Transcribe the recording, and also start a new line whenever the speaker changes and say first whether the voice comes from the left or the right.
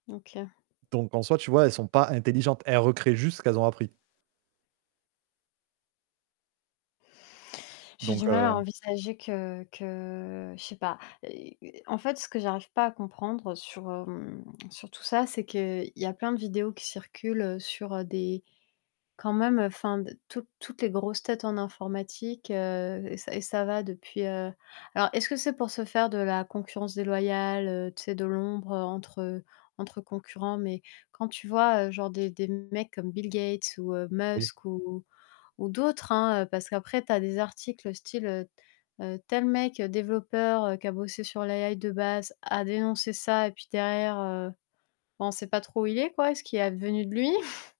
left: OK.
right: Donc, en soi, tu vois, elles sont pas intelligentes, elles recréent juste ce qu'elles ont appris
left: J'ai
right: donc
left: du mal à
right: heu
left: envisager que que je sais pas. Heu, en fait, ce que j'arrive pas à comprendre sur, hem, sur tout ça, c'est qu'il y a plein de vidéos qui circulent sur, heu, des quand même, enfin, d toutes toutes les grosses têtes en informatique, heu et ça et ça va depuis, heu alors, est-ce que c'est pour se faire de la concurrence déloyale, heu, tu sais, de l'ombre entre, heu, entre concurrents? Mais quand, tu vois, heu, genre, des des mecs comme Bill Gates ou, heu,
right: Oui.
left: Musk ou ou d'autres, hein, heu, parce qu'après tu as des articles, heu, style, heu, heu, tel mec, développeur qui a bossé sur l' AI de base a dénoncé ça et puis derrière, heu, ben, on sait pas trop où il est, quoi et ce qui est advenu de lui.